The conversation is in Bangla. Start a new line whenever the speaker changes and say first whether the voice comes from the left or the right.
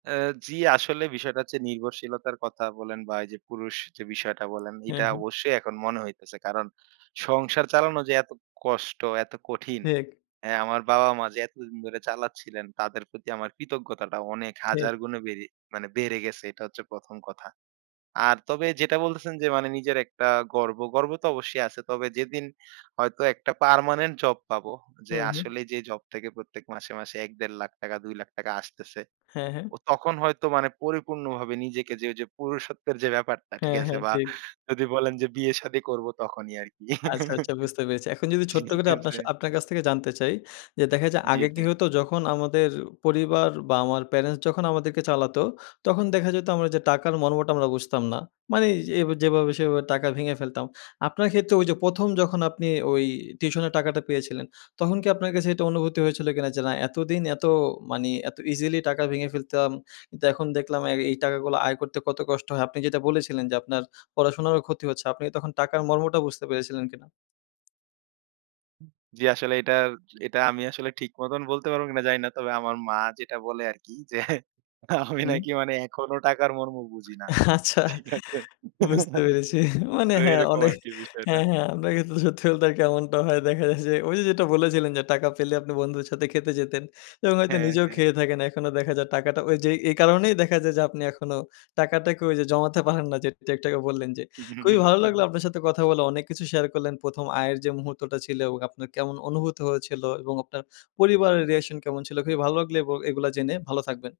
right: অ্যা জি, আসলে বিষয়টা হচ্ছে নির্ভরশীলতার কথা বলেন বা এই যে পুরুষ যে বিষয়টা বলেন,
left: হ্যাঁ,
right: এইটা
left: হ্যাঁ।
right: অবশ্যই এখন মনে হইতেছে। কারণ সংসার চালানো যে এত কষ্ট, এত কঠিন।
left: ঠিক।
right: অ্যা আমার বাবা, মা যে এতদিন ধরে চালাচ্ছিলেন, তাদের প্রতি আমার কৃতজ্ঞতাটা অনেক
left: ঠিক।
right: হাজার গুণে বেড়ে মানে বেড়ে গেছে এটা হচ্ছে ১ম কথা। আর তবে যেটা বলতেছেন যে মানে নিজের একটা গর্ব। গর্ব তো অবশ্যই আছে। তবে যেদিন হয়তো একটা পার্মানেন্ট জব পাবো। যে
left: হুম, হুম।
right: আসলে যে জব থেকে প্রত্যেক মাসে, মাসে ১-১.৫ লাখ টাকা, ২ লাখ টাকা আসতেছে।
left: হ্যাঁ, হ্যাঁ।
right: ও তখন হয়তো মানে পরিপূর্ণভাবে নিজেকে যে ওইযে পুরুষত্বের যে ব্যাপারটা, ঠিক
left: হ্যাঁ,
right: আছে?
left: হ্যাঁ,
right: বা
left: ঠিক।
right: যদি বলেন যে বিয়ে শাদি করবো তখনই আরকি।
left: আচ্ছা, আচ্ছা, বুঝতে পেরেছি। এখন যদি ছোট্ট
right: ঠিক
left: করে আপনার
right: আছে।
left: সা আপনার কাছ থেকে জানতে চাই, যে দেখা যায়
right: জি,
left: আগে কি
right: জি।
left: হতো, যখন আমাদের পরিবার বা আমার প্যারেন্টস যখন আমাদেরকে চালাতো, তখন দেখা যেত আমরা এই যে টাকার মর্মটা আমরা বুঝতাম না। মানে এই যেভাবে সেভাবে টাকা ভেঙে ফেলতাম। আপনার ক্ষেত্রে ওই যে ১ম যখন আপনি ওই টিউশনের টাকাটা পেয়েছিলেন, তখন কি আপনার কাছে এটা অনুভূতি হয়েছিল কিনা? যে না এতদিন এত মানে এত ইজিলি টাকা ভেঙে ফেলতাম। কিন্তু এখন দেখলাম অ্যা এই টাকাগুলো আয় করতে কত কষ্ট হয়। আপনি যেটা বলেছিলেন যে আপনার পড়াশোনারও ক্ষতি হচ্ছে। আপনি তখন টাকার মর্মটা বুঝতে পেরেছিলেন কিনা?
right: জি, আসলে এটার এটা আমি আসলে ঠিক মতন বলতে পারবো কিনা জানি না। তবে আমার মা যেটা বলে আরকি যে আমি
left: হুম।
right: নাকি মানে এখনো টাকার মর্ম বুঝি না,
left: আচ্ছা,
right: ঠিক আছে?
left: বুঝতে পেরেছি। মানে
right: তো
left: হ্যাঁ,
right: এরকম
left: অনে
right: আর কি বিষয়টা।
left: হ্যাঁ, হ্যাঁ, আমরা কিন্তু সত্যি বলতে এমনটা হয় দেখা যায় যে ওই যে যেটা বলেছিলেন যে টাকা পেলে আপনি বন্ধুদের সাথে খেতে যেতেন। এবং হয়তো
right: হ্যাঁ,
left: নিজেও
right: হ্যাঁ।
left: খেয়ে থাকেন। এখনো দেখা যায় টাকাটা ওইযে এ এই কারণেই দেখা যায় যে আপনি এখনো টাকাটাকে ওই যে জমাতে পারেন না যেটা একটু আগে বললেন যে। খুবই ভালো লাগলো আপনার সাথে কথা বলে, অনেক কিছু শেয়ার করলেন। প্রথম আয়ের যে মুহূর্তটা ছিল আপনার কেমন অনুভূত হয়েছিল এবং আপনার পরিবারের রিঅ্যাকশন কেমন ছিল। খুবই ভালো লাগলো এব এগুলো জেনে, ভালো থাকবেন।